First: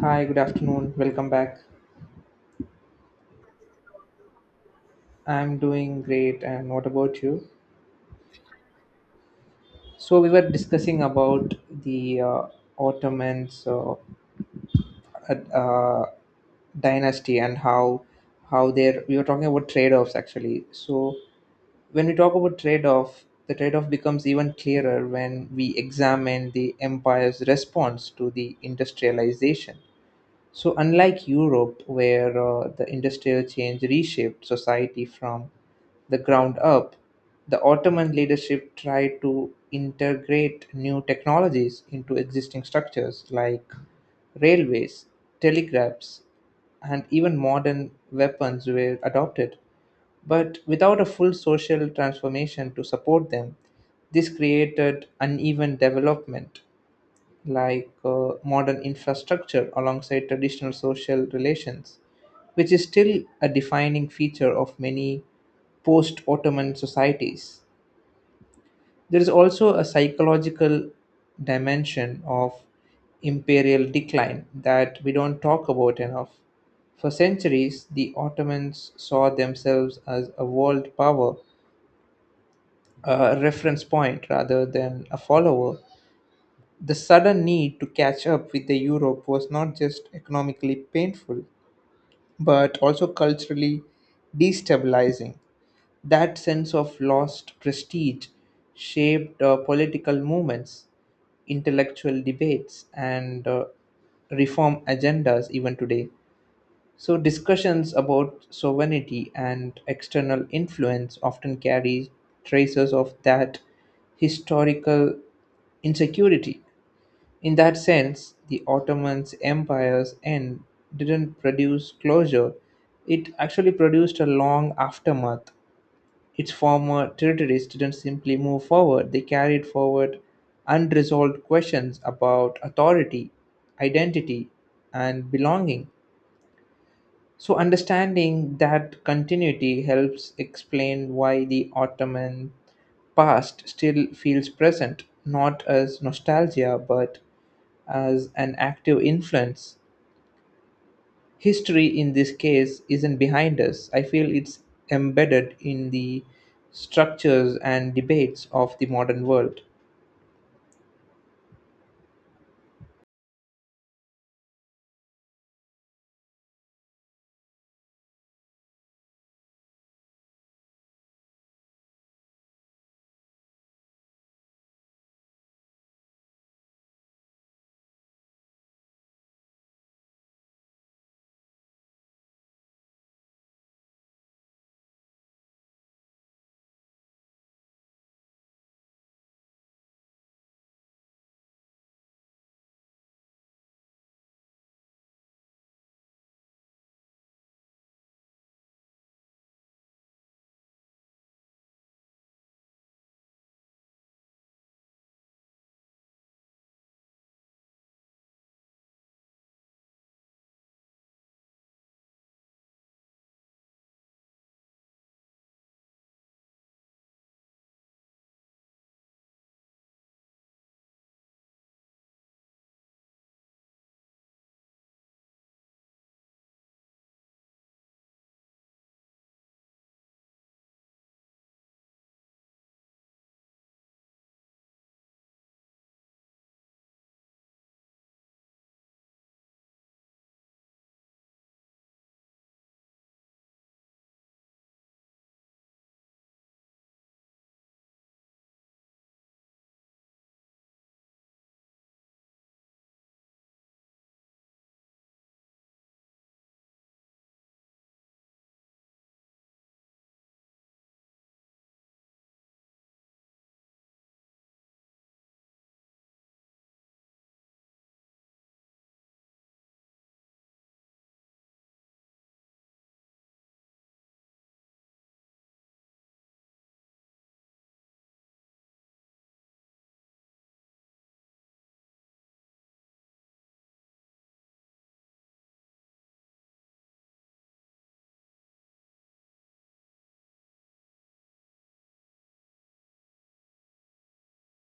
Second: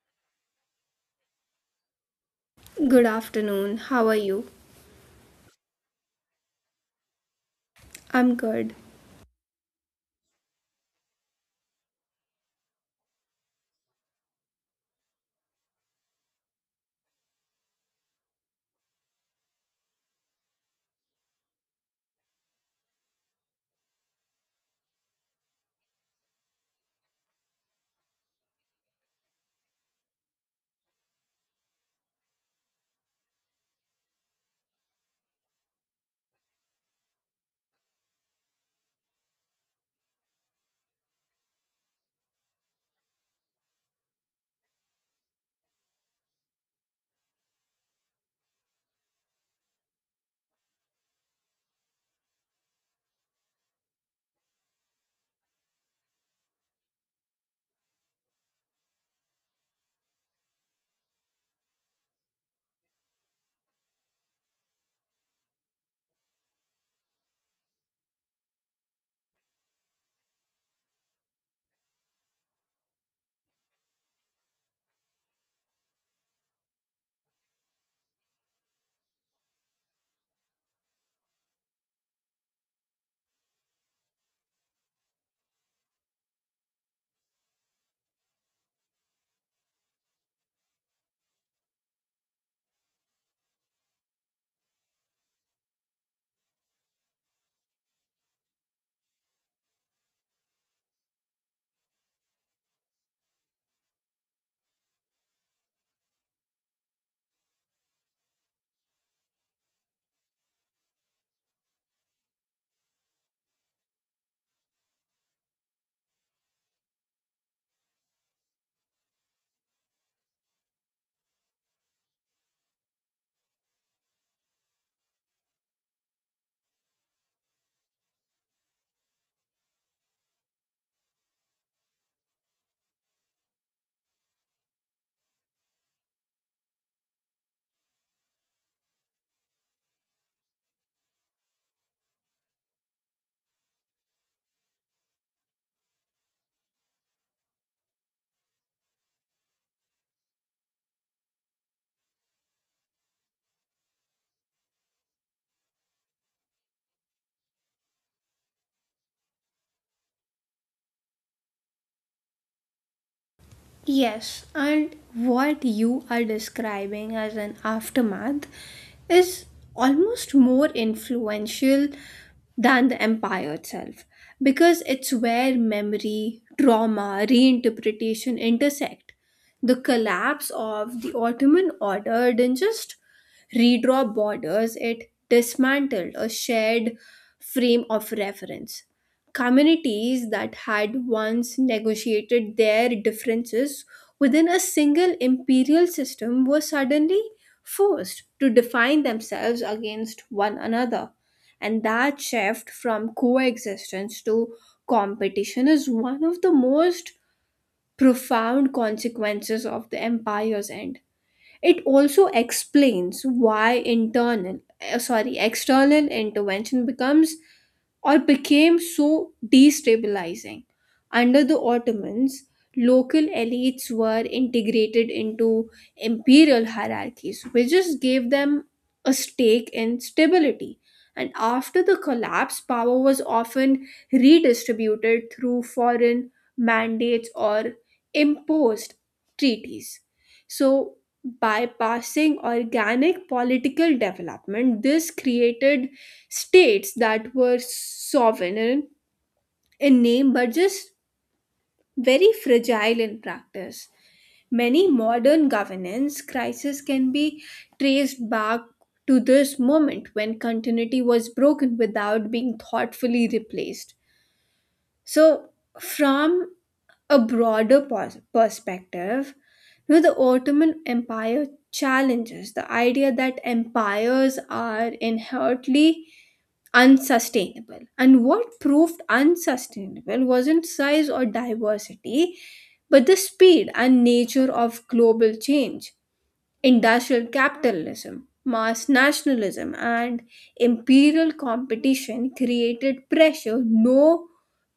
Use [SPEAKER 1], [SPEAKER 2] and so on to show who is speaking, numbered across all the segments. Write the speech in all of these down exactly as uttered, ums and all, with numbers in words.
[SPEAKER 1] Hi, good afternoon. Welcome back.
[SPEAKER 2] Good afternoon. How are you?
[SPEAKER 1] I'm doing great, and what about you?
[SPEAKER 2] I'm good.
[SPEAKER 1] So we were discussing about the uh, Ottomans uh, uh, dynasty, and how how they're we were talking about trade-offs actually. So when we talk about trade-off, the trade-off becomes even clearer when we examine the empire's response to the industrialization. So, unlike Europe, where uh, the Industrial Change reshaped society from the ground up, the Ottoman leadership tried to integrate new technologies into existing structures like railways, telegraphs, and even modern weapons were adopted. But without a full social transformation to support them, this created uneven development, like uh, modern infrastructure alongside traditional social relations, which is still a defining feature of many post Ottoman societies. There is also a psychological dimension of imperial decline that we don't talk about enough. For centuries, the Ottomans saw themselves as a world power, a reference point rather than a follower. The sudden need to catch up with the Europe was not just economically painful, but also culturally destabilizing. That sense of lost prestige shaped uh, political movements, intellectual debates, and uh, reform agendas even today. So discussions about sovereignty and external influence often carry traces of that historical insecurity. In that sense, the Ottoman's empire's end didn't produce closure, it actually produced a long aftermath. Its former territories didn't simply move forward, they carried forward unresolved questions about authority, identity, and belonging. So, understanding that continuity helps explain why the Ottoman past still feels present, not as nostalgia but as an active influence. History in this case isn't behind us. I feel it's embedded in the structures and debates of the modern world.
[SPEAKER 2] Yes, and what you are describing as an aftermath is almost more influential than the empire itself because it's where memory, trauma, reinterpretation intersect. The collapse of the Ottoman order didn't just redraw borders, it dismantled a shared frame of reference communities that had once negotiated their differences within a single imperial system were suddenly forced to define themselves against one another. And that shift from coexistence to competition is one of the most profound consequences of the empire's end. It also explains why internal, uh, sorry, external intervention becomes or became so destabilizing. Under the Ottomans, local elites were integrated into imperial hierarchies, which just gave them a stake in stability. And after the collapse, power was often redistributed through foreign mandates or imposed treaties. So, bypassing organic political development. This created states that were sovereign in name but just very fragile in practice. Many modern governance crises can be traced back to this moment when continuity was broken without being thoughtfully replaced. So, from a broader pos- perspective, you know, the Ottoman Empire challenges the idea that empires are inherently unsustainable. And what proved unsustainable wasn't size or diversity, but the speed and nature of global change, industrial capitalism. Mass nationalism and imperial competition created pressure no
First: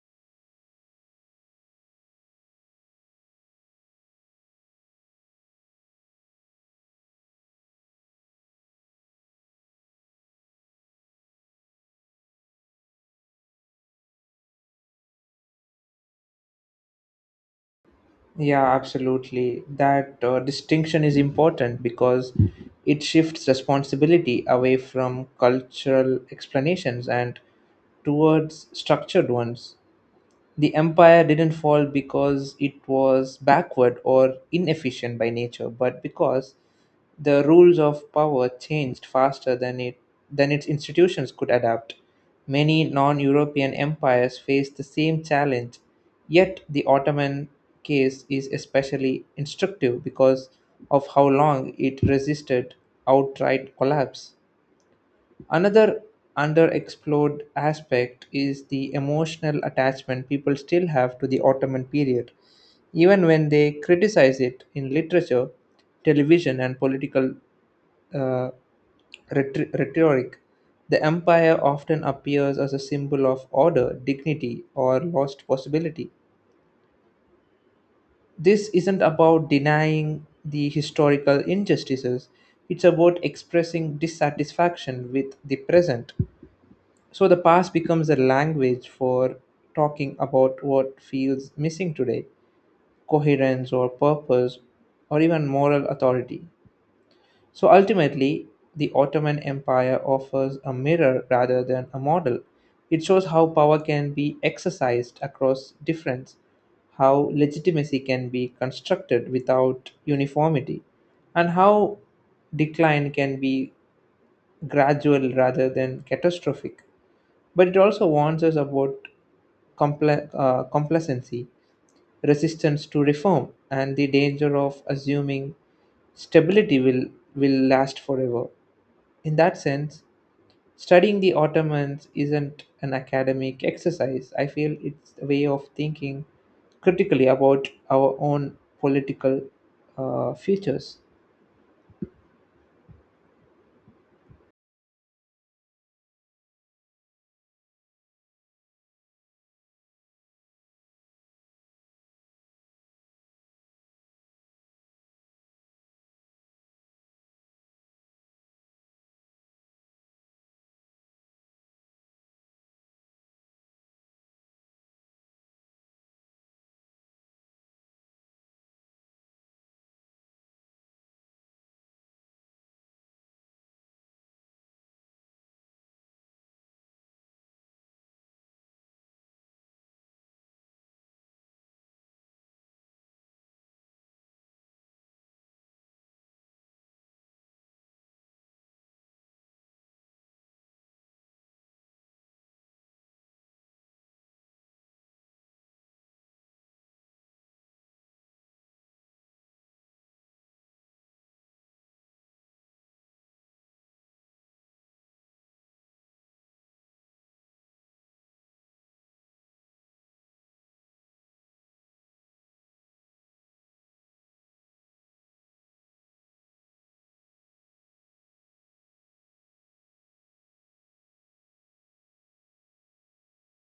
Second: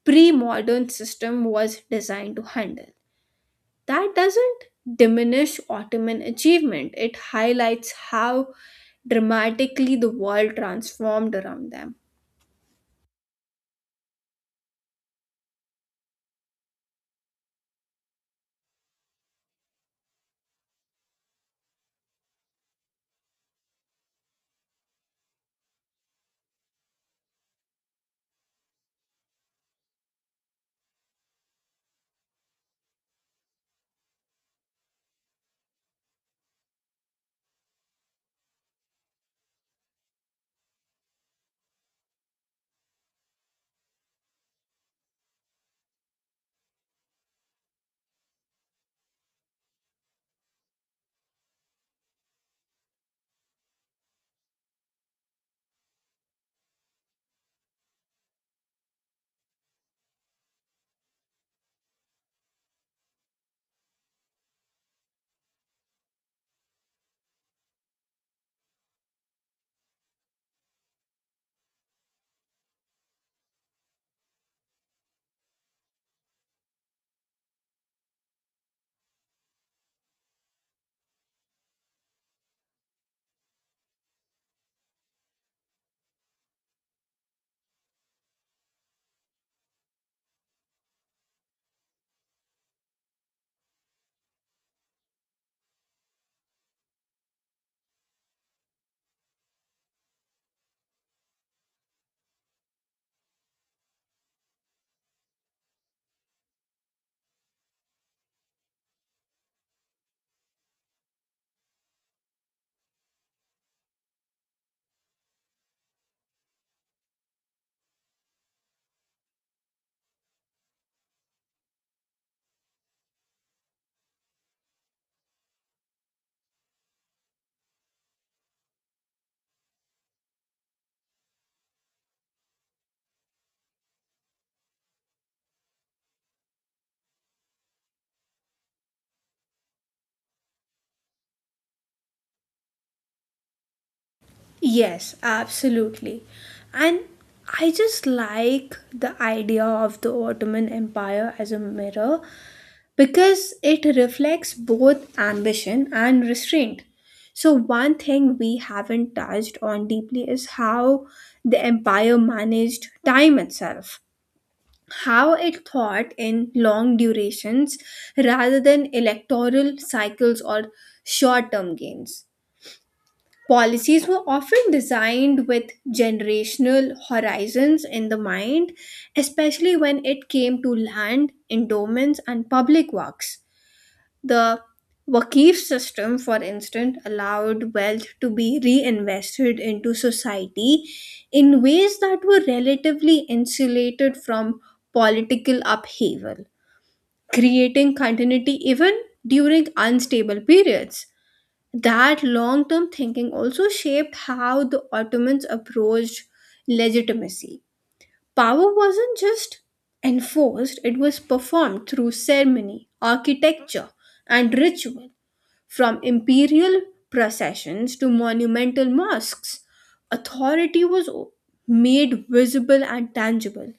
[SPEAKER 2] pre modern system was designed to handle. That doesn't diminish Ottoman achievement, it highlights how dramatically the world transformed around them.
[SPEAKER 1] Yeah, absolutely. That uh, distinction is important because it shifts responsibility away from cultural explanations and towards structured ones. The empire didn't fall because it was backward or inefficient by nature, but because the rules of power changed faster than it than its institutions could adapt. Many non-European empires faced the same challenge, yet the Ottoman case is especially instructive because of how long it resisted outright collapse. Another underexplored aspect is the emotional attachment people still have to the Ottoman period, even when they criticize it in literature, television, and political uh, rhet- rhetoric. The empire often appears as a symbol of order, dignity, or lost possibility. This isn't about denying the historical injustices, it's about expressing dissatisfaction with the present. So the past becomes a language for talking about what feels missing today, coherence or purpose or even moral authority. So ultimately, the Ottoman Empire offers a mirror rather than a model. It shows how power can be exercised across difference, how legitimacy can be constructed without uniformity, and how decline can be gradual rather than catastrophic. But it also warns us about compla- uh, complacency, resistance to reform, and the danger of assuming stability will, will last forever. In that sense, studying the Ottomans isn't an academic exercise. I feel it's a way of thinking critically about our own political uh, futures.
[SPEAKER 2] Yes, absolutely. And I just like the idea of the Ottoman Empire as a mirror because it reflects both ambition and restraint. So, one thing we haven't touched on deeply is how the empire managed time itself. How it thought in long durations rather than electoral cycles or short term gains. Policies were often designed with generational horizons in the mind, especially when it came to land, endowments, and public works. The Waqif system, for instance, allowed wealth to be reinvested into society in ways that were relatively insulated from political upheaval, creating continuity even during unstable periods. That long term thinking also shaped how the Ottomans approached legitimacy. Power wasn't just enforced, it was performed through ceremony, architecture, and ritual from imperial processions to monumental mosques, authority was o- made visible and tangible.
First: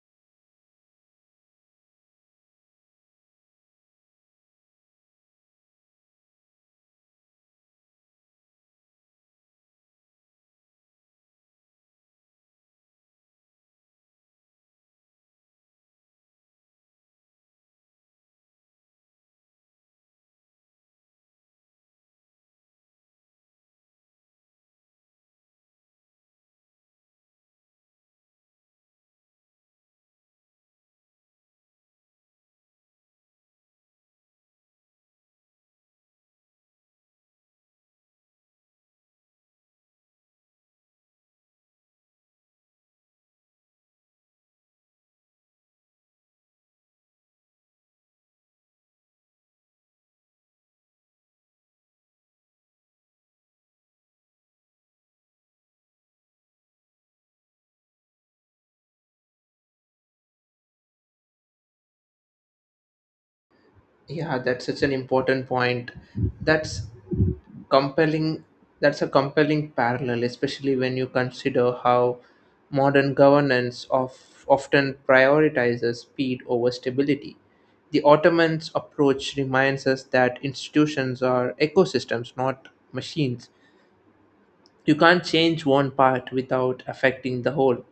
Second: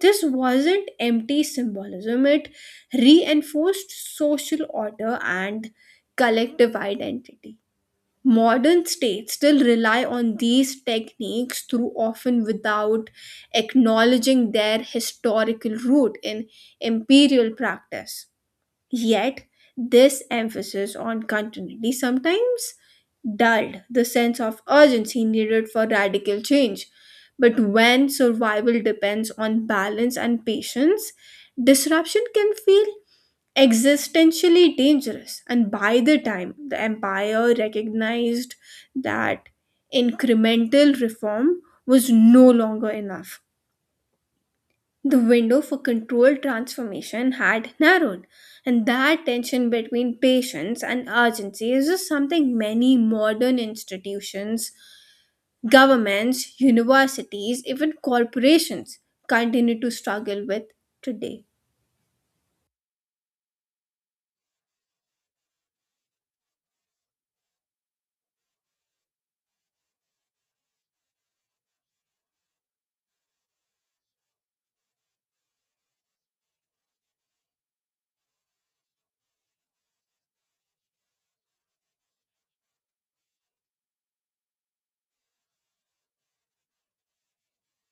[SPEAKER 2] This wasn't empty symbolism, it reinforced social order and collective identity. Modern states still rely on these techniques through often without acknowledging their historical root in imperial practice. Yet, this emphasis on continuity sometimes dulled the sense of urgency needed for radical change. But when survival depends on balance and patience, disruption can feel existentially dangerous. And by the time the empire recognized that incremental reform was no longer enough, the window for controlled transformation had narrowed, and that tension between patience and urgency is just something many modern institutions, governments, universities, even corporations continue to struggle with today.
[SPEAKER 1] Yeah, that's such an important point. That's compelling. That's a compelling parallel, especially when you consider how modern governance of, often prioritizes speed over stability. The Ottomans' approach reminds us that institutions are ecosystems, not machines. You can't change one part without affecting the whole.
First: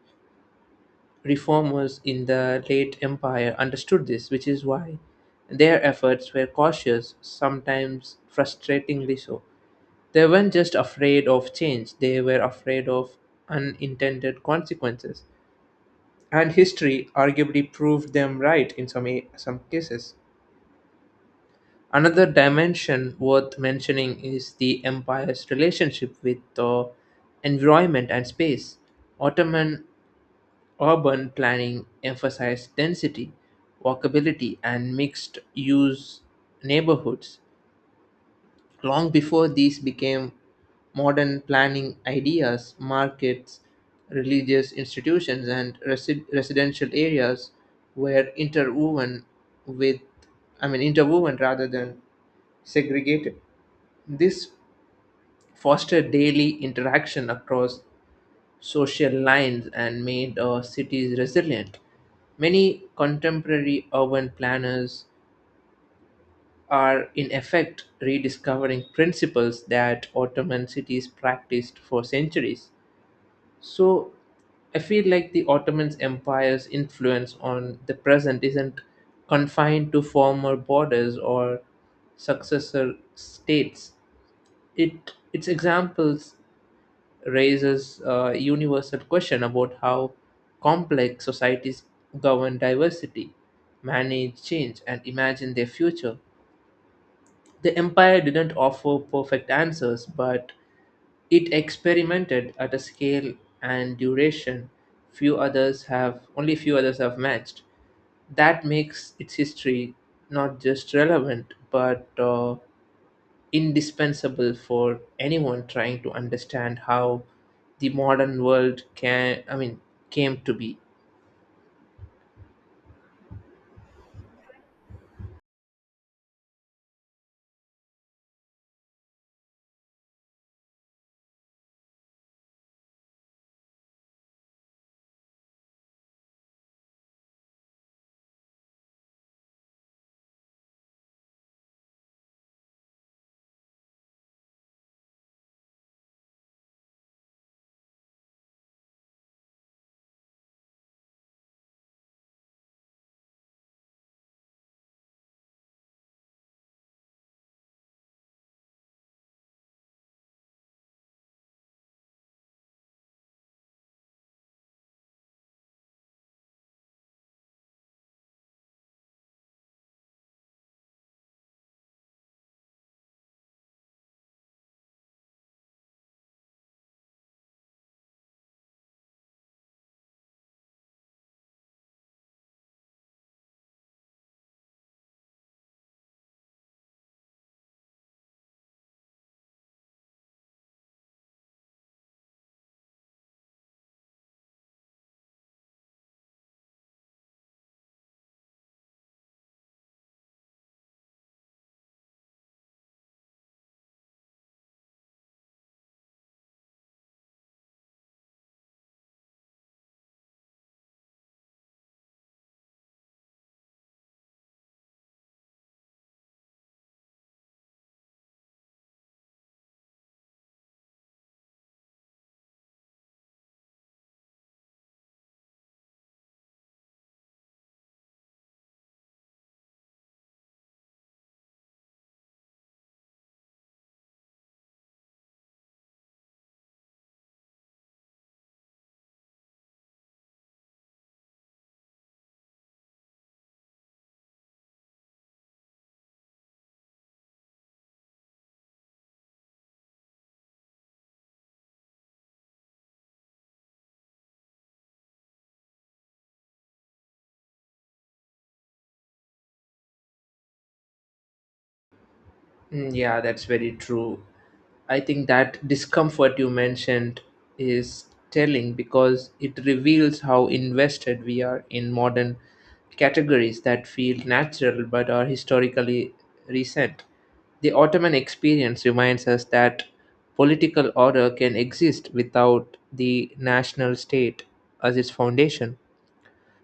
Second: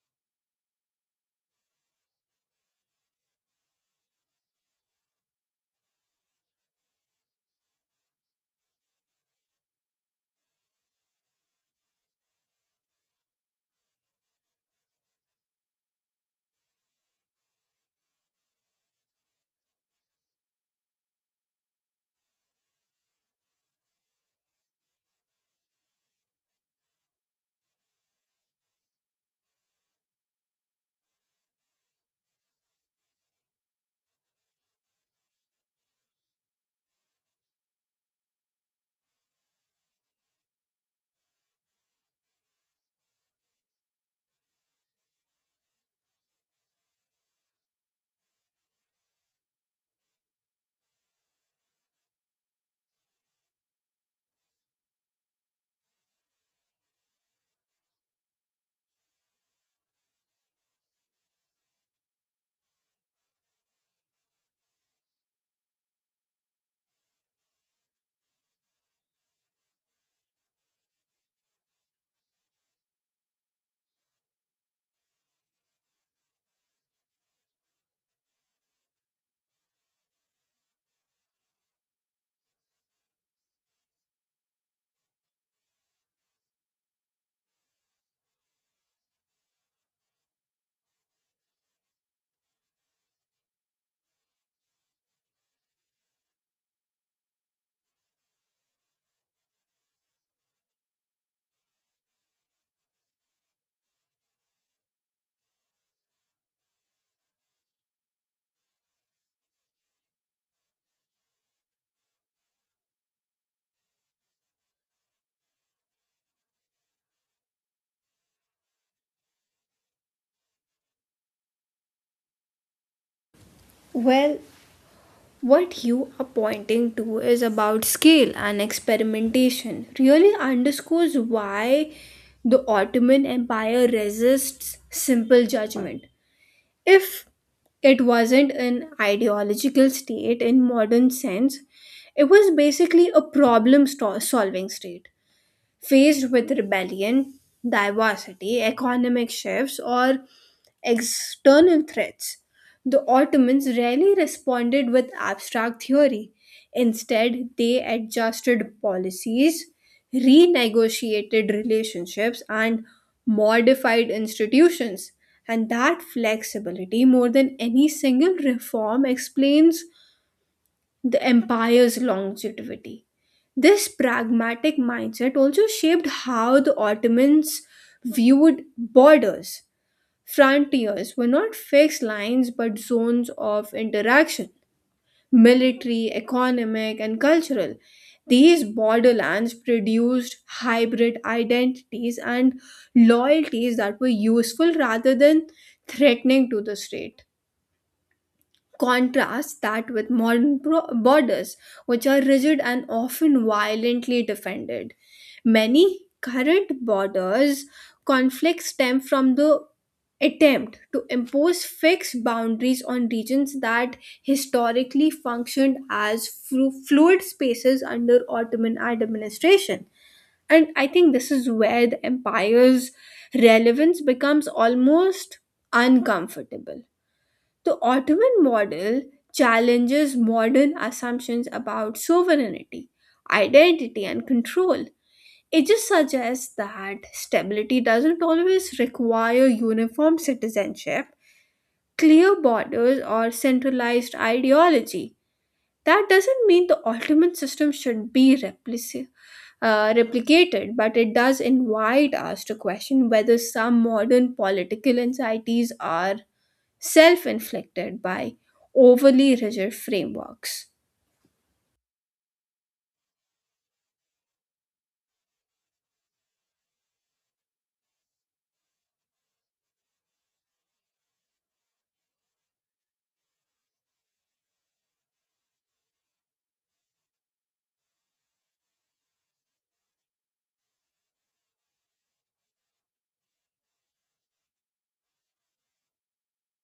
[SPEAKER 1] Reformers in the late Empire understood this, which is why their efforts were cautious, sometimes frustratingly so. They weren't just afraid of change, they were afraid of unintended consequences. And history arguably proved them right in some, a- some cases. Another dimension worth mentioning is the empire's relationship with the environment and space. Ottoman Urban planning emphasized density, walkability, and mixed use neighborhoods. Long before these became modern planning ideas, markets, religious institutions, and resi- residential areas were interwoven with, I mean, interwoven rather than segregated. This fostered daily interaction across social lines and made our cities resilient. Many contemporary urban planners are, in effect, rediscovering principles that Ottoman cities practiced for centuries. So, I feel like the Ottoman Empire's influence on the present isn't confined to former borders or successor states. It its examples raises a universal question about how complex societies govern diversity, manage change, and imagine their future. The empire didn't offer perfect answers, but it experimented at a scale and duration few others have only few others have matched. That makes its history not just relevant but uh, indispensable for anyone trying to understand how the modern world can I mean came to be.
[SPEAKER 2] Well, what you are pointing to is about scale and experimentation, really underscores why the Ottoman Empire resists simple judgment. If it wasn't an ideological state in modern sense, it was basically a problem sto- solving state faced with rebellion, diversity, economic shifts, or external threats. The Ottomans rarely responded with abstract theory. Instead, they adjusted policies, renegotiated relationships, and modified institutions. And that flexibility, more than any single reform, explains the empire's longevity. This pragmatic mindset also shaped how the Ottomans viewed borders. Frontiers were not fixed lines but zones of interaction military, economic, and cultural. These borderlands produced hybrid identities and loyalties that were useful rather than threatening to the state. Contrast that with modern bro- borders, which are rigid and often violently defended. Many current borders conflicts stem from the attempt to impose fixed boundaries on regions that historically functioned as flu- fluid spaces under Ottoman administration. And I think this is where the empire's relevance becomes almost uncomfortable. The Ottoman model challenges modern assumptions about sovereignty, identity, and control. It just suggests that stability doesn't always require uniform citizenship, clear borders, or centralized ideology. That doesn't mean the ultimate system should be replici- uh, replicated, but it does invite us to question whether some modern political anxieties are self inflicted by overly rigid frameworks.
[SPEAKER 1] Mm, yeah, that's very true. I think that discomfort you mentioned is telling because it reveals how invested we are in modern categories that feel natural but are historically recent. The Ottoman experience reminds us that political order can exist without the national state as its foundation.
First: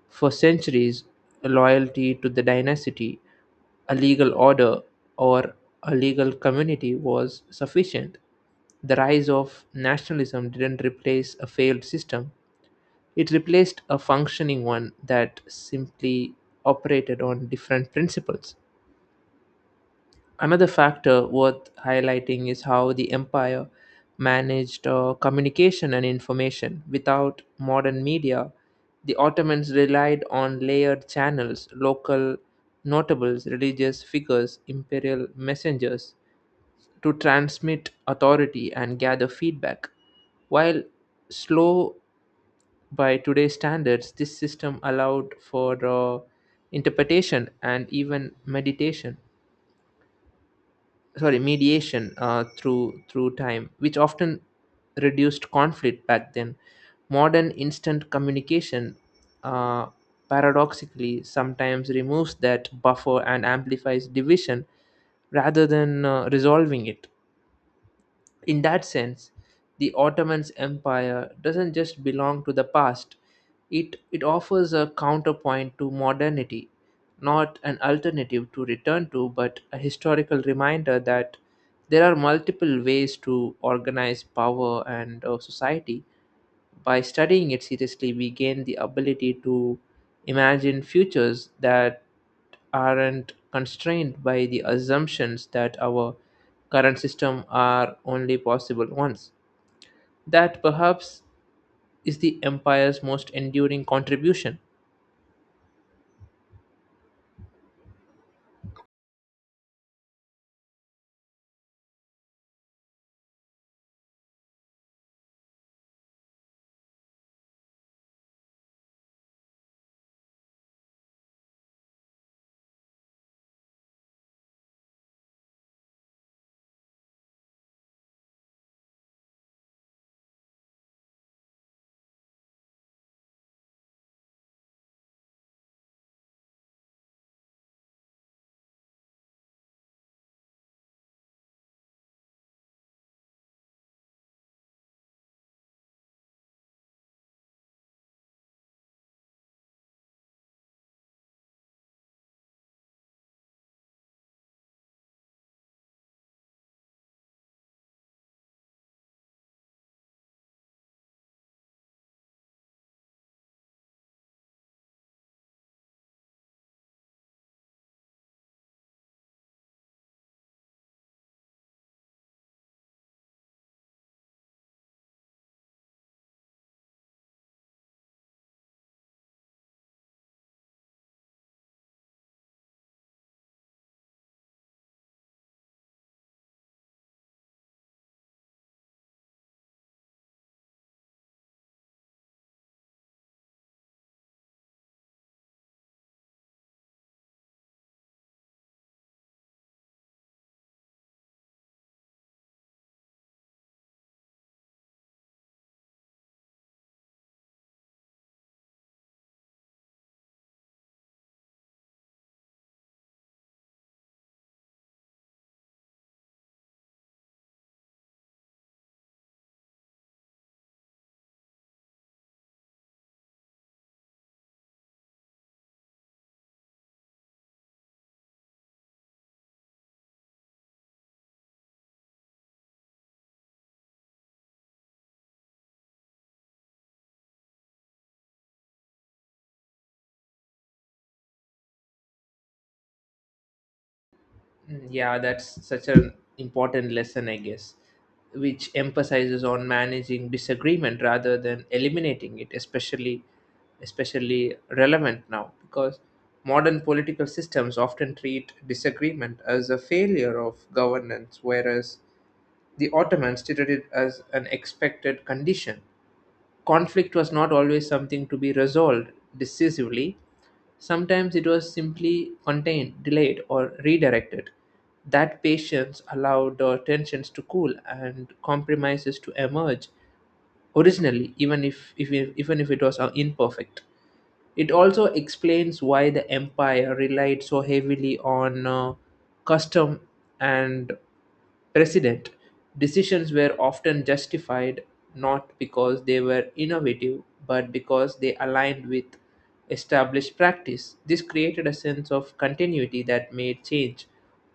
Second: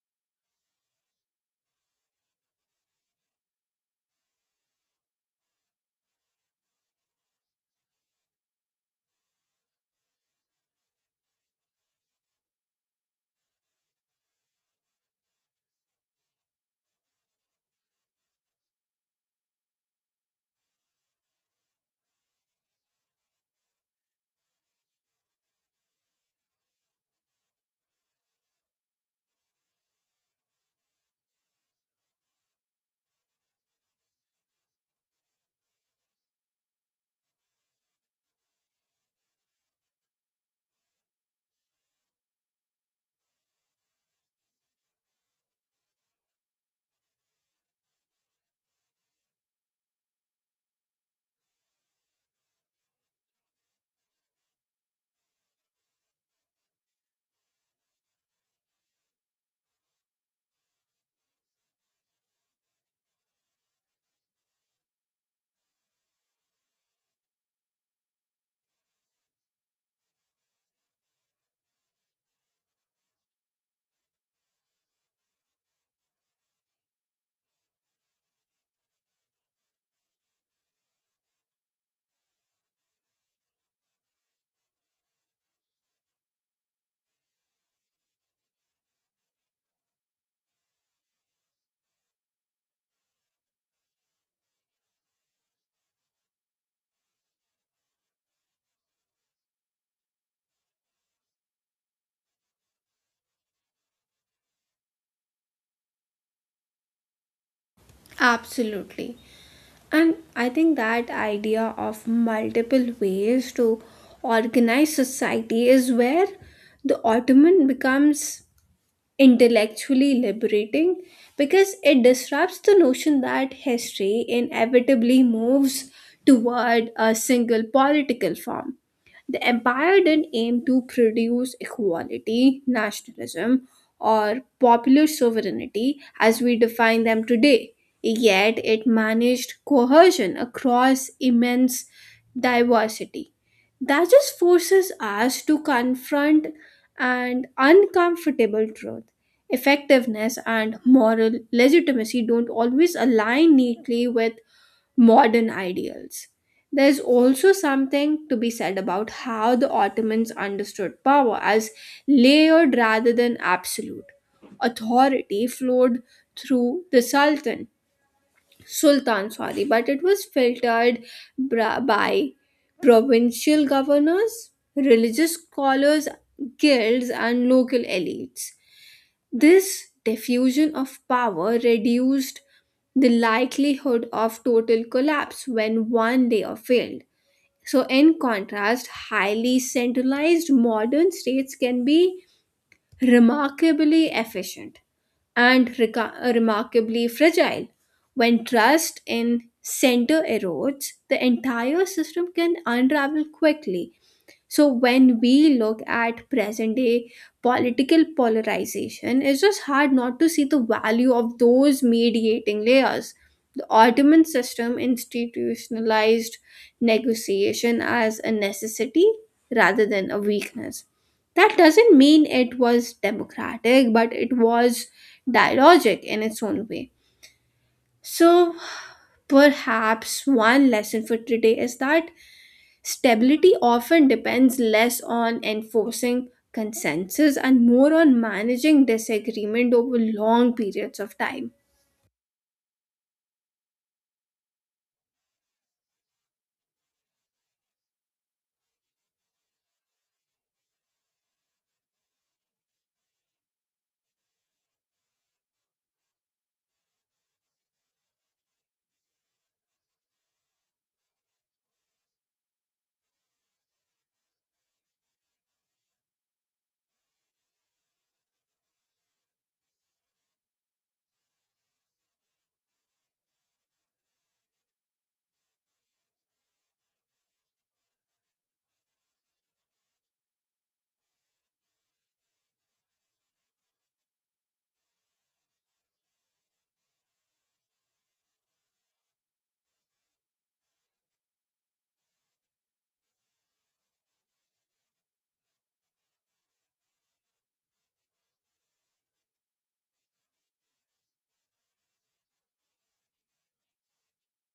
[SPEAKER 1] For centuries, loyalty to the dynasty, a legal order, or a legal community was sufficient. The rise of nationalism didn't replace a failed system, it replaced a functioning one that simply operated on different principles. Another factor worth highlighting is how the empire managed uh, communication and information. Without modern media, the Ottomans relied on layered channels, local notables, religious figures, imperial messengers to transmit authority and gather feedback. While slow by today's standards, this system allowed for uh, interpretation and even meditation. Sorry mediation uh, through through time, which often reduced conflict. Back then modern instant communication uh, paradoxically sometimes removes that buffer and amplifies division rather than uh, resolving it. In that sense, the Ottoman's empire doesn't just belong to the past, it, it offers a counterpoint to modernity, not an alternative to return to, but a historical reminder that there are multiple ways to organize power and uh, society. By studying it seriously, we gain the ability to imagine futures that aren't constrained by the assumptions that our current system are only possible ones. That perhaps is the empire's most enduring contribution.
[SPEAKER 2] Absolutely. And I think that idea of multiple ways to organize society is where the Ottoman becomes intellectually liberating because it disrupts the notion that history inevitably moves toward a single political form. The empire didn't aim to produce equality, nationalism, or popular sovereignty as we define them today. Yet it managed cohesion across immense diversity. That just forces us to confront an uncomfortable truth. Effectiveness and moral legitimacy don't always align neatly with modern ideals. There's also something to be said about how the Ottomans understood power as layered rather than absolute. Authority flowed through the Sultan, Sultan, sorry, but it was filtered bra- by provincial governors, religious scholars, guilds, and local elites. This diffusion of power reduced the likelihood of total collapse when one layer failed. So, in contrast, highly centralized modern states can be remarkably efficient and reca- remarkably fragile. When trust in center erodes, the entire system can unravel quickly. So when we look at present day political polarization, it's just hard not to see the value of those mediating layers. The Ottoman system institutionalized negotiation as a necessity rather than a weakness. That doesn't mean it was democratic, but it was dialogic in its own way. So perhaps one lesson for today is that stability often depends less on enforcing consensus and more on managing disagreement over long periods of time.
[SPEAKER 1] Mm, yeah, that's such an important lesson, I guess, which emphasizes on managing disagreement rather than eliminating it, especially especially relevant now because modern political systems often treat disagreement as a failure of governance, whereas the Ottomans treated it as an expected condition. Conflict was not always something to be resolved decisively. Sometimes it was simply contained, delayed, or redirected. That patience allowed uh, tensions to cool and compromises to emerge originally, even if, if even if it was uh, imperfect. It also explains why the empire relied so heavily on uh, custom and precedent. Decisions were often justified not because they were innovative, but because they aligned with established practice. This created a sense of continuity that made change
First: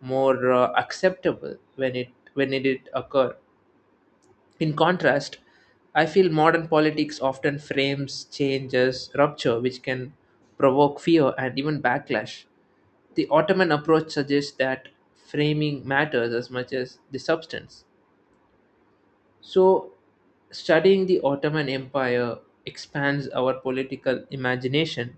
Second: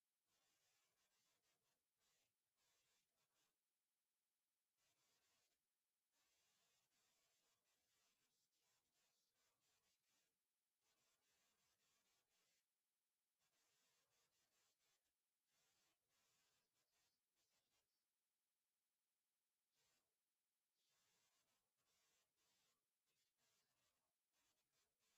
[SPEAKER 1] more uh, acceptable when it when it did occur. In contrast, I feel modern politics often frames change as rupture, which can provoke fear and even backlash. The Ottoman approach suggests that framing matters as much as the substance. So, studying the Ottoman Empire expands our political imagination.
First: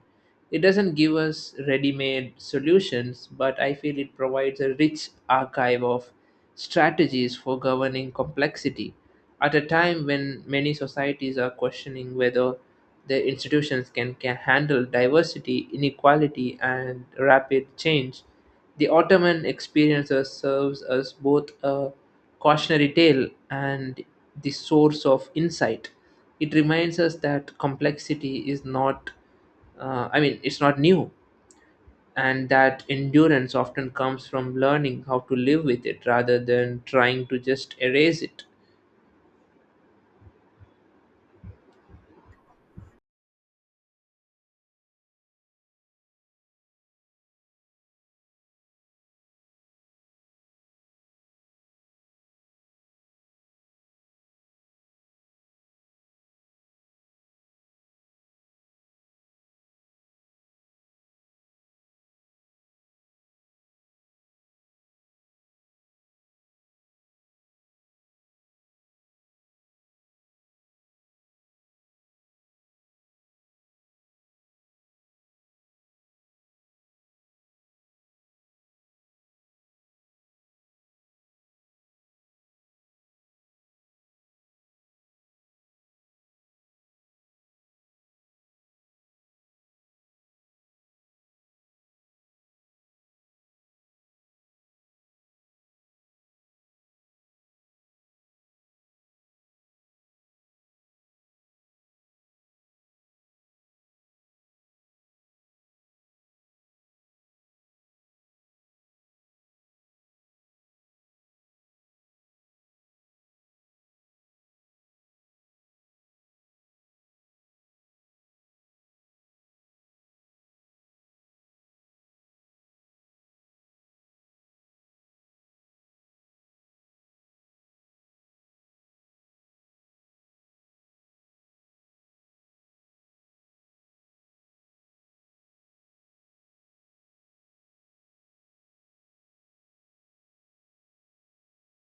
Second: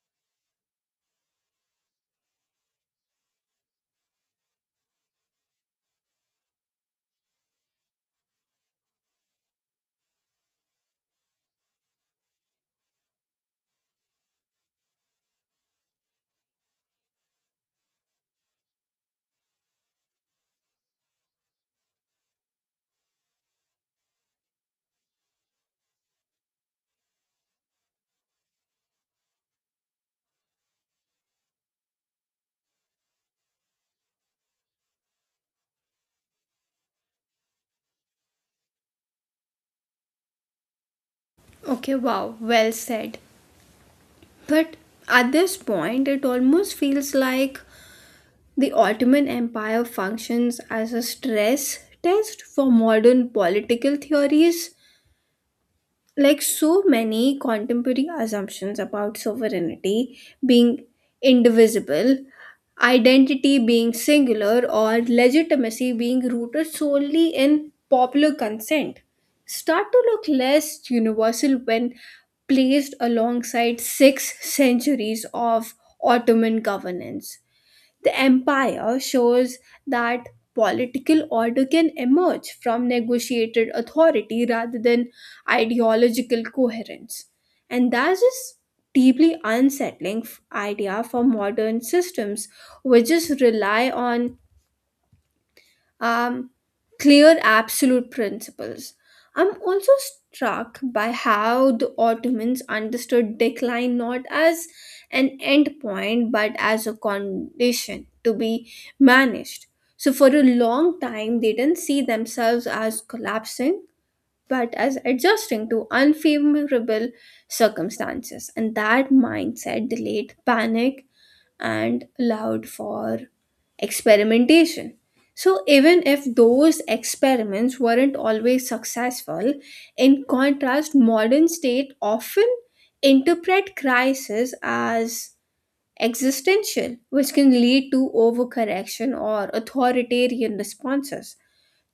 [SPEAKER 1] It doesn't give us ready made solutions, but I feel it provides a rich archive of strategies for governing complexity at a time when many societies are questioning whether their institutions can, can handle diversity, inequality, and rapid change. The Ottoman experiences serves as both a cautionary tale and the source of insight. It reminds us that complexity is not, uh, I mean, it's not new, and that endurance often comes from learning how to live with it rather than trying to just erase it.
[SPEAKER 2] Okay, wow, well said. But at this point, it almost feels like the Ottoman Empire functions as a stress test for modern political theories like so many contemporary assumptions about sovereignty being indivisible, identity being singular, or legitimacy being rooted solely in popular consent start to look less universal when placed alongside six centuries of Ottoman governance. The empire shows that political order can emerge from negotiated authority rather than ideological coherence. And that's just deeply unsettling f- idea for modern systems which just rely on um, clear absolute principles. I'm also struck by how the Ottomans understood decline not as an end point but as a condition to be managed. So, for a long time, they didn't see themselves as collapsing but as adjusting to unfavorable circumstances. And that mindset delayed panic and allowed for experimentation. So, even if those experiments weren't always successful, in contrast, modern state often interpret crisis as existential, which can lead to overcorrection or authoritarian responses.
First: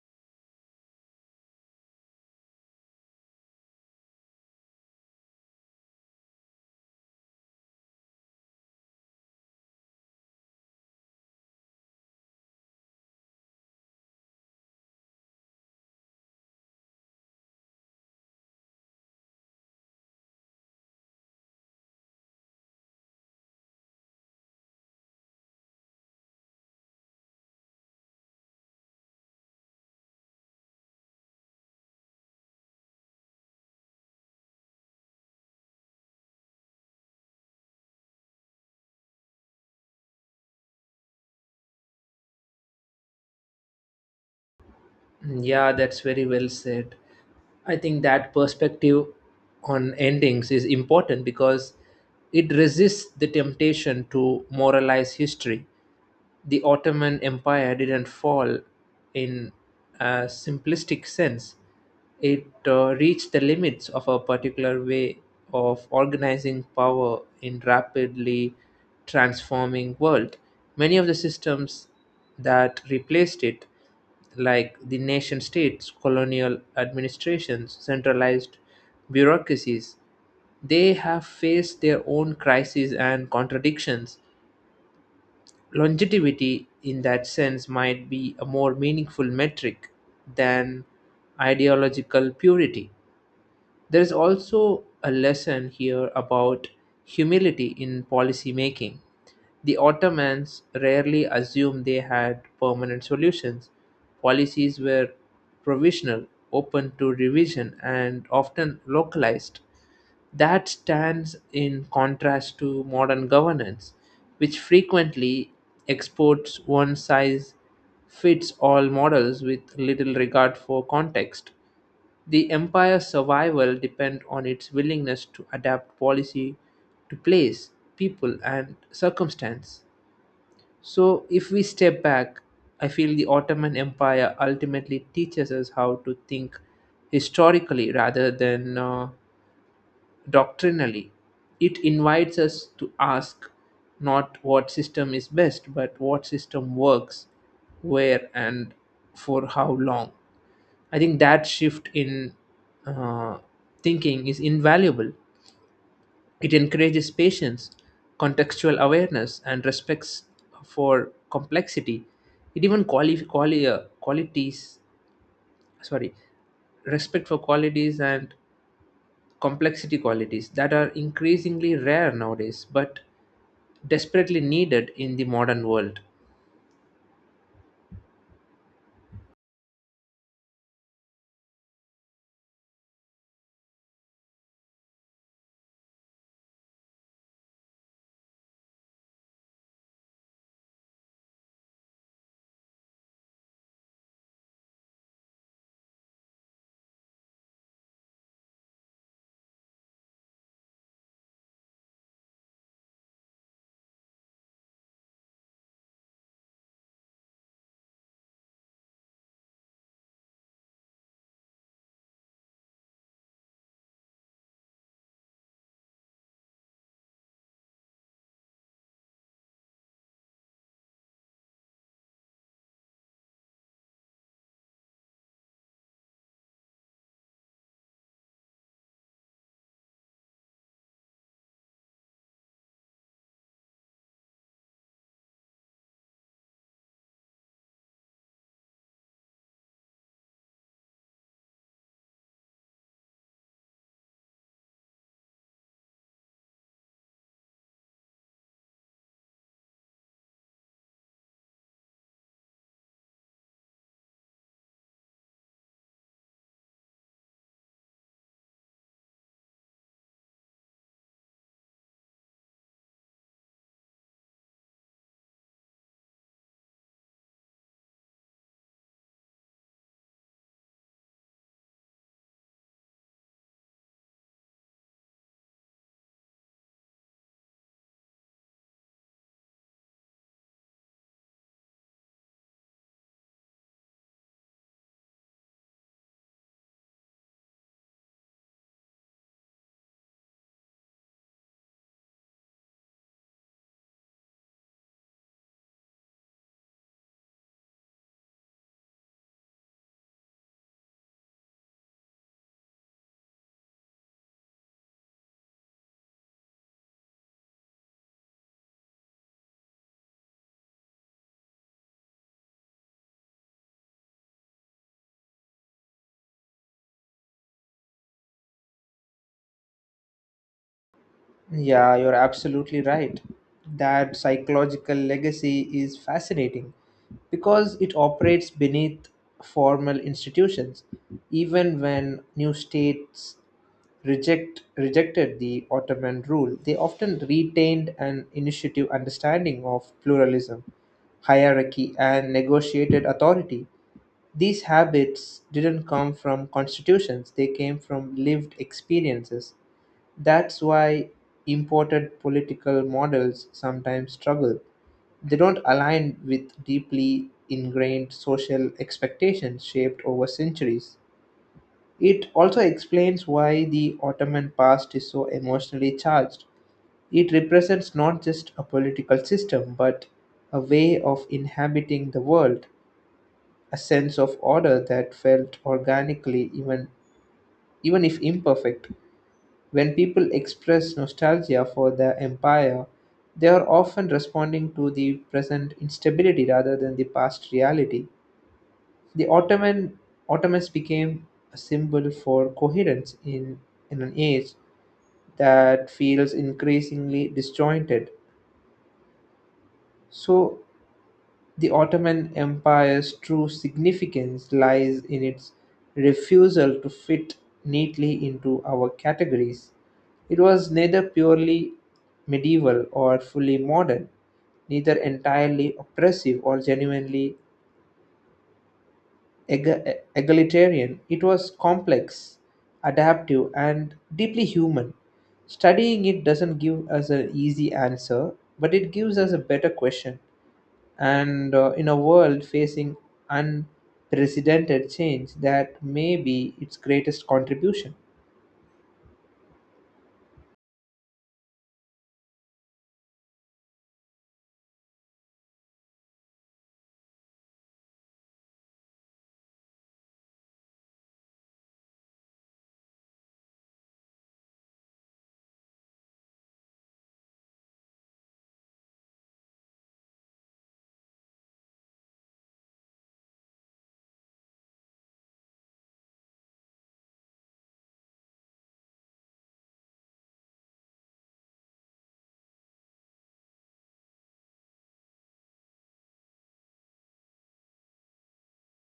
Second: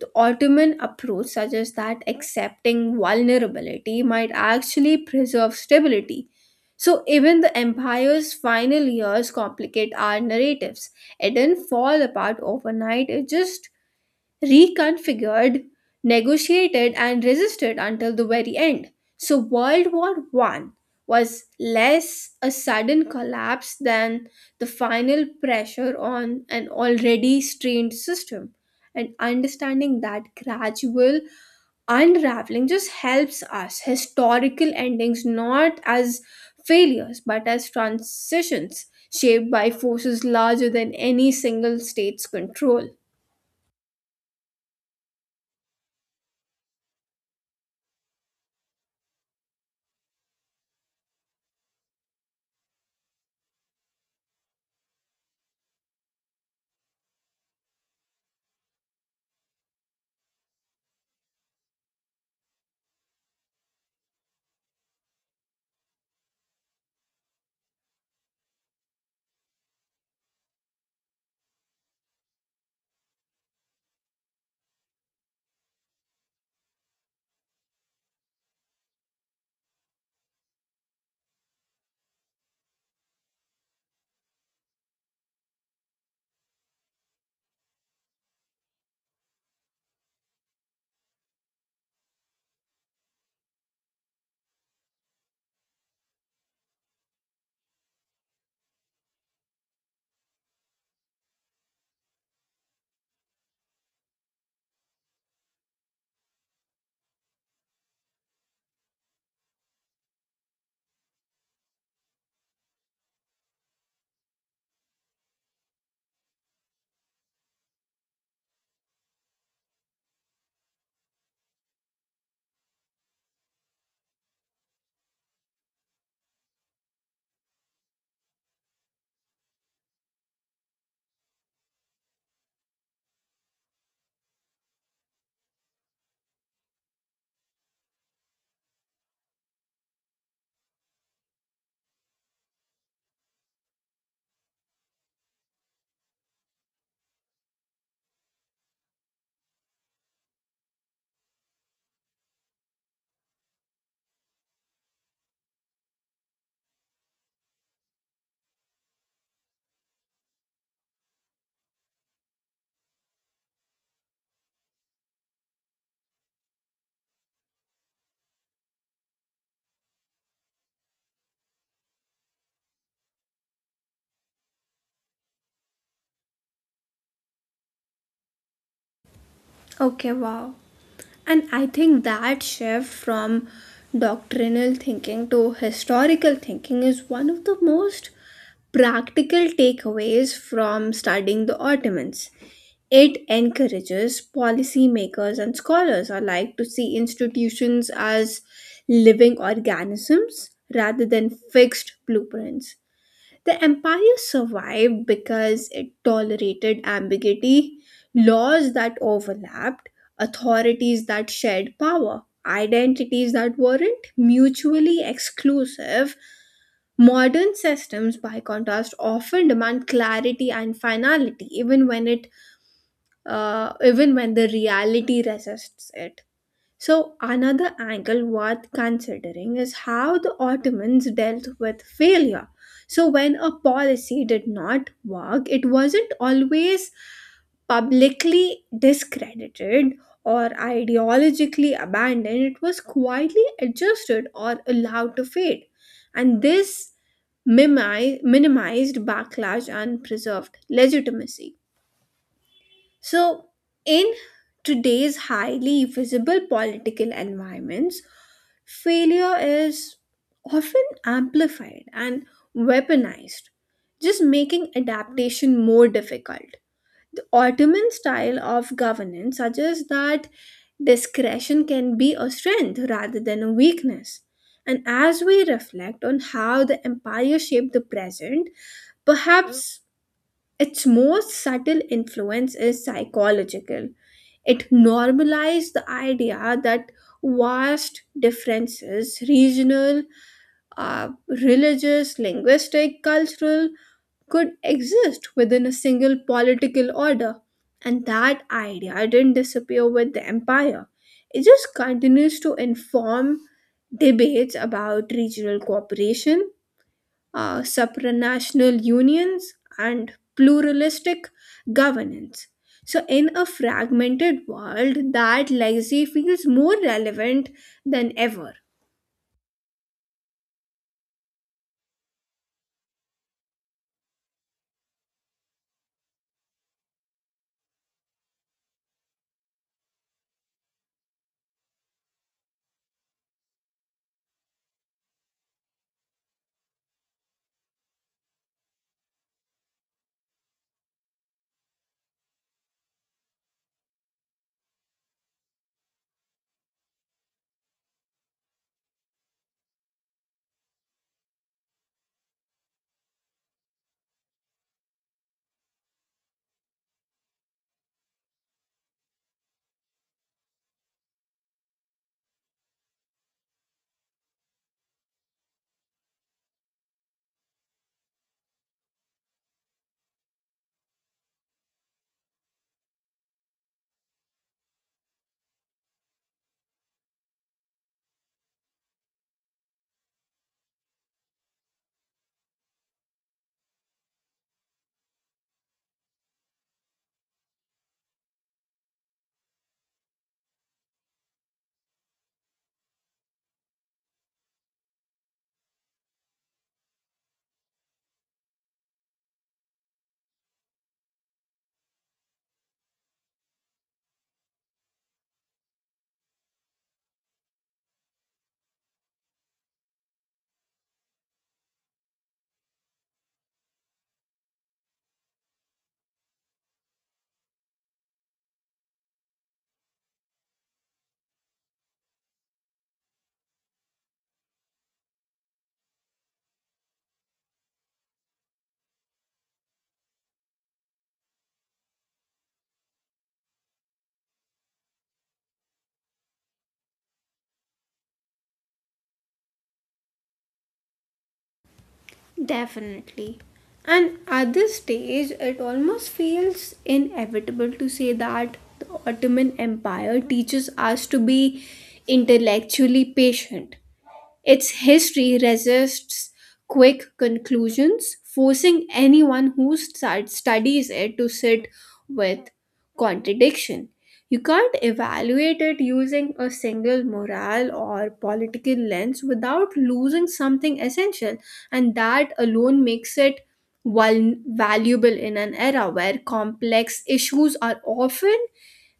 [SPEAKER 2] The Ottoman approach suggests that accepting vulnerability might actually preserve stability. So, even the empire's final years complicate our narratives. It didn't fall apart overnight, it just reconfigured, negotiated, and resisted until the very end. So, World War One was less a sudden collapse than the final pressure on an already strained system. And understanding that gradual unraveling just helps us historical endings not as failures but as transitions shaped by forces larger than any single state's control.
[SPEAKER 1] Yeah, that's very well said. I think that perspective on endings is important because it resists the temptation to moralize history. The Ottoman Empire didn't fall in a simplistic sense; it uh, reached the limits of a particular way of organizing power in rapidly transforming world. Many of the systems that replaced it, like the nation states, colonial administrations, centralized bureaucracies, they have faced their own crises and contradictions. Longevity in that sense might be a more meaningful metric than ideological purity. There is also a lesson here about humility in policy making. The Ottomans rarely assumed they had permanent solutions. Policies were provisional, open to revision, and often localized. That stands in contrast to modern governance, which frequently exports one size fits all models with little regard for context. The empire's survival depends on its willingness to adapt policy to place, people, and circumstance. So, if we step back, I feel the Ottoman Empire ultimately teaches us how to think historically rather than uh, doctrinally. It invites us to ask not what system is best, but what system works, where, and for how long. I think that shift in uh, thinking is invaluable. It encourages patience, contextual awareness, and respects for complexity. It even quali- quali- uh, qualities, sorry, respect for qualities and complexity, qualities that are increasingly rare nowadays but desperately needed in the modern world.
[SPEAKER 2] Okay, wow. And I think that shift from doctrinal thinking to historical thinking is one of the most practical takeaways from studying the Ottomans. It encourages policymakers and scholars alike to see institutions as living organisms rather than fixed blueprints. The empire survived because it tolerated ambiguity, laws that overlapped, authorities that shared power, identities that weren't mutually exclusive. Modern systems, by contrast, often demand clarity and finality, even when it, uh, even when the reality resists it. So, another angle worth considering is how the Ottomans dealt with failure. So, when a policy did not work, it wasn't always publicly discredited or ideologically abandoned, it was quietly adjusted or allowed to fade. And this mimi- minimized backlash and preserved legitimacy. So, in today's highly visible political environments, failure is often amplified and weaponized, just making adaptation more difficult. The Ottoman style of governance suggests that discretion can be a strength rather than a weakness. And as we reflect on how the empire shaped the present, perhaps its most subtle influence is psychological. It normalized the idea that vast differences, regional, uh, religious, linguistic, cultural, could exist within a single political order. And that idea didn't disappear with the empire. It just continues to inform debates about regional cooperation, uh, supranational unions, and pluralistic governance. So, in a fragmented world, that legacy feels more relevant than ever.
[SPEAKER 1] Yeah, you're absolutely right. That psychological legacy is fascinating because it operates beneath formal institutions. Even when new states reject rejected the Ottoman rule, they often retained an initiative understanding of pluralism, hierarchy, and negotiated authority. These habits didn't come from constitutions, they came from lived experiences. That's why imported political models sometimes struggle. They don't align with deeply ingrained social expectations shaped over centuries. It also explains why the Ottoman past is so emotionally charged. It represents not just a political system, but a way of inhabiting the world, a sense of order that felt organically even even if imperfect. When people express nostalgia for the empire, they are often responding to the present instability rather than the past reality. The ottoman ottomans became a symbol for coherence in in an age that feels increasingly disjointed. So the Ottoman Empire's true significance lies in its refusal to fit neatly into our categories. It was neither purely medieval or fully modern, neither entirely oppressive or genuinely ega- egalitarian. It was complex, adaptive, and deeply human. Studying it doesn't give us an easy answer, but it gives us a better question, and uh, in a world facing unprecedented change, that may be its greatest contribution.
[SPEAKER 2] Definitely. And at this stage, it almost feels inevitable to say that the Ottoman Empire teaches us to be intellectually patient. Its history resists quick conclusions, forcing anyone who stud- studies it to sit with contradiction. You can't evaluate it using a single moral or political lens without losing something essential and that alone makes it val- valuable in an era where complex issues are often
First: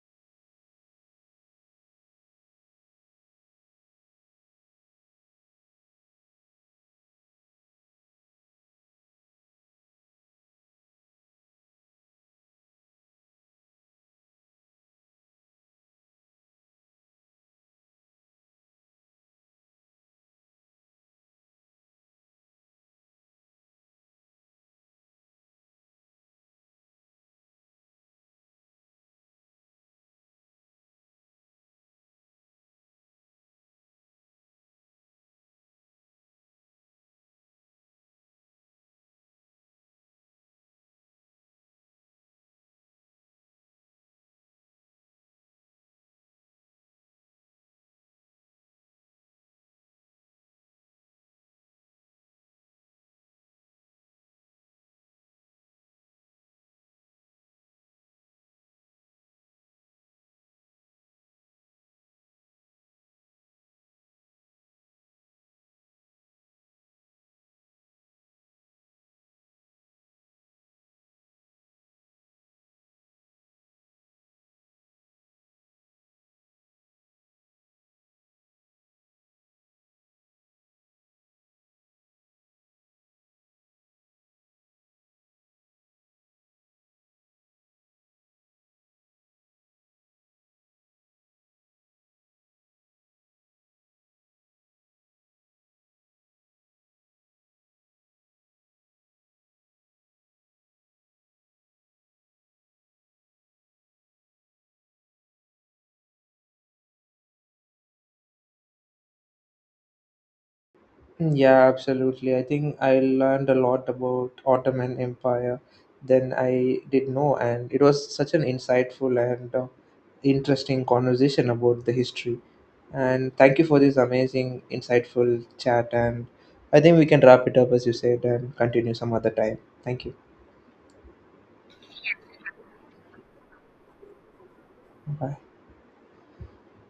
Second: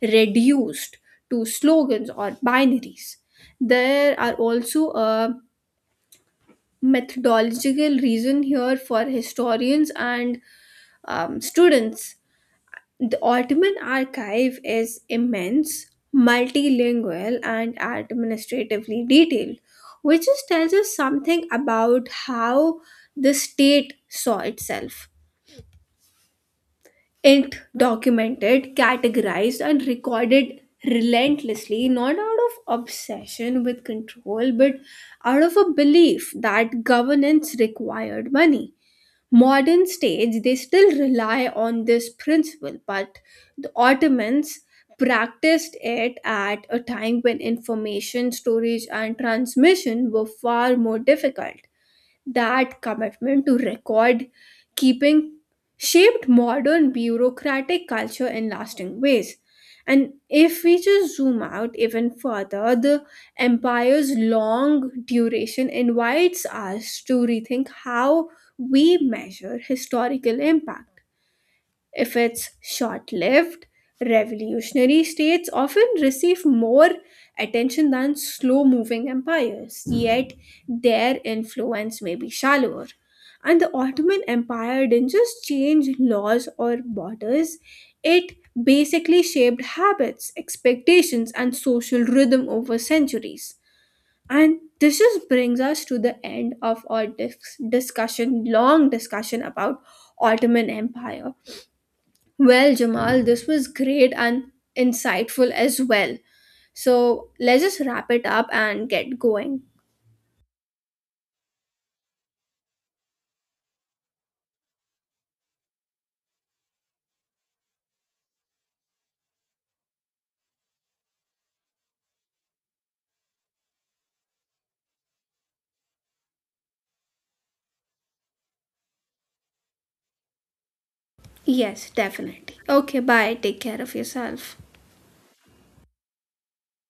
[SPEAKER 2] reduced to slogans or binaries. There are also a methodological reason here for historians and um, students. The Ottoman archive is immense, multilingual, and administratively detailed, which just tells us something about how the state saw itself. It documented, categorized, and recorded relentlessly, not out of obsession with control, but out of a belief that governance required money modern stage they still rely on this principle but the ottomans practiced it at a time when information storage and transmission were far more difficult. That commitment to record keeping shaped modern bureaucratic culture in lasting ways. And if we just zoom out even further, the empire's long duration invites us to rethink how we measure historical impact. If it's short lived, revolutionary states often receive more attention than slow moving empires, yet their influence may be shallower. And the Ottoman Empire didn't just change laws or borders, it basically shaped habits, expectations, and social rhythm over centuries. And this just brings us to the end of our dis- discussion, long discussion about Ottoman Empire. Well, Jamal, this was great and insightful as well. So let's just wrap it up and get going.
[SPEAKER 1] Mm, yeah, absolutely. I think I learned a lot about Ottoman Empire than I did know, and it was such an insightful and uh, interesting conversation about the history. And thank you for this amazing, insightful chat. And I think we can wrap it up as you said and continue some other time. Thank you.
[SPEAKER 2] Yes, definitely. Okay, bye. Take care of yourself.
[SPEAKER 1] Bye.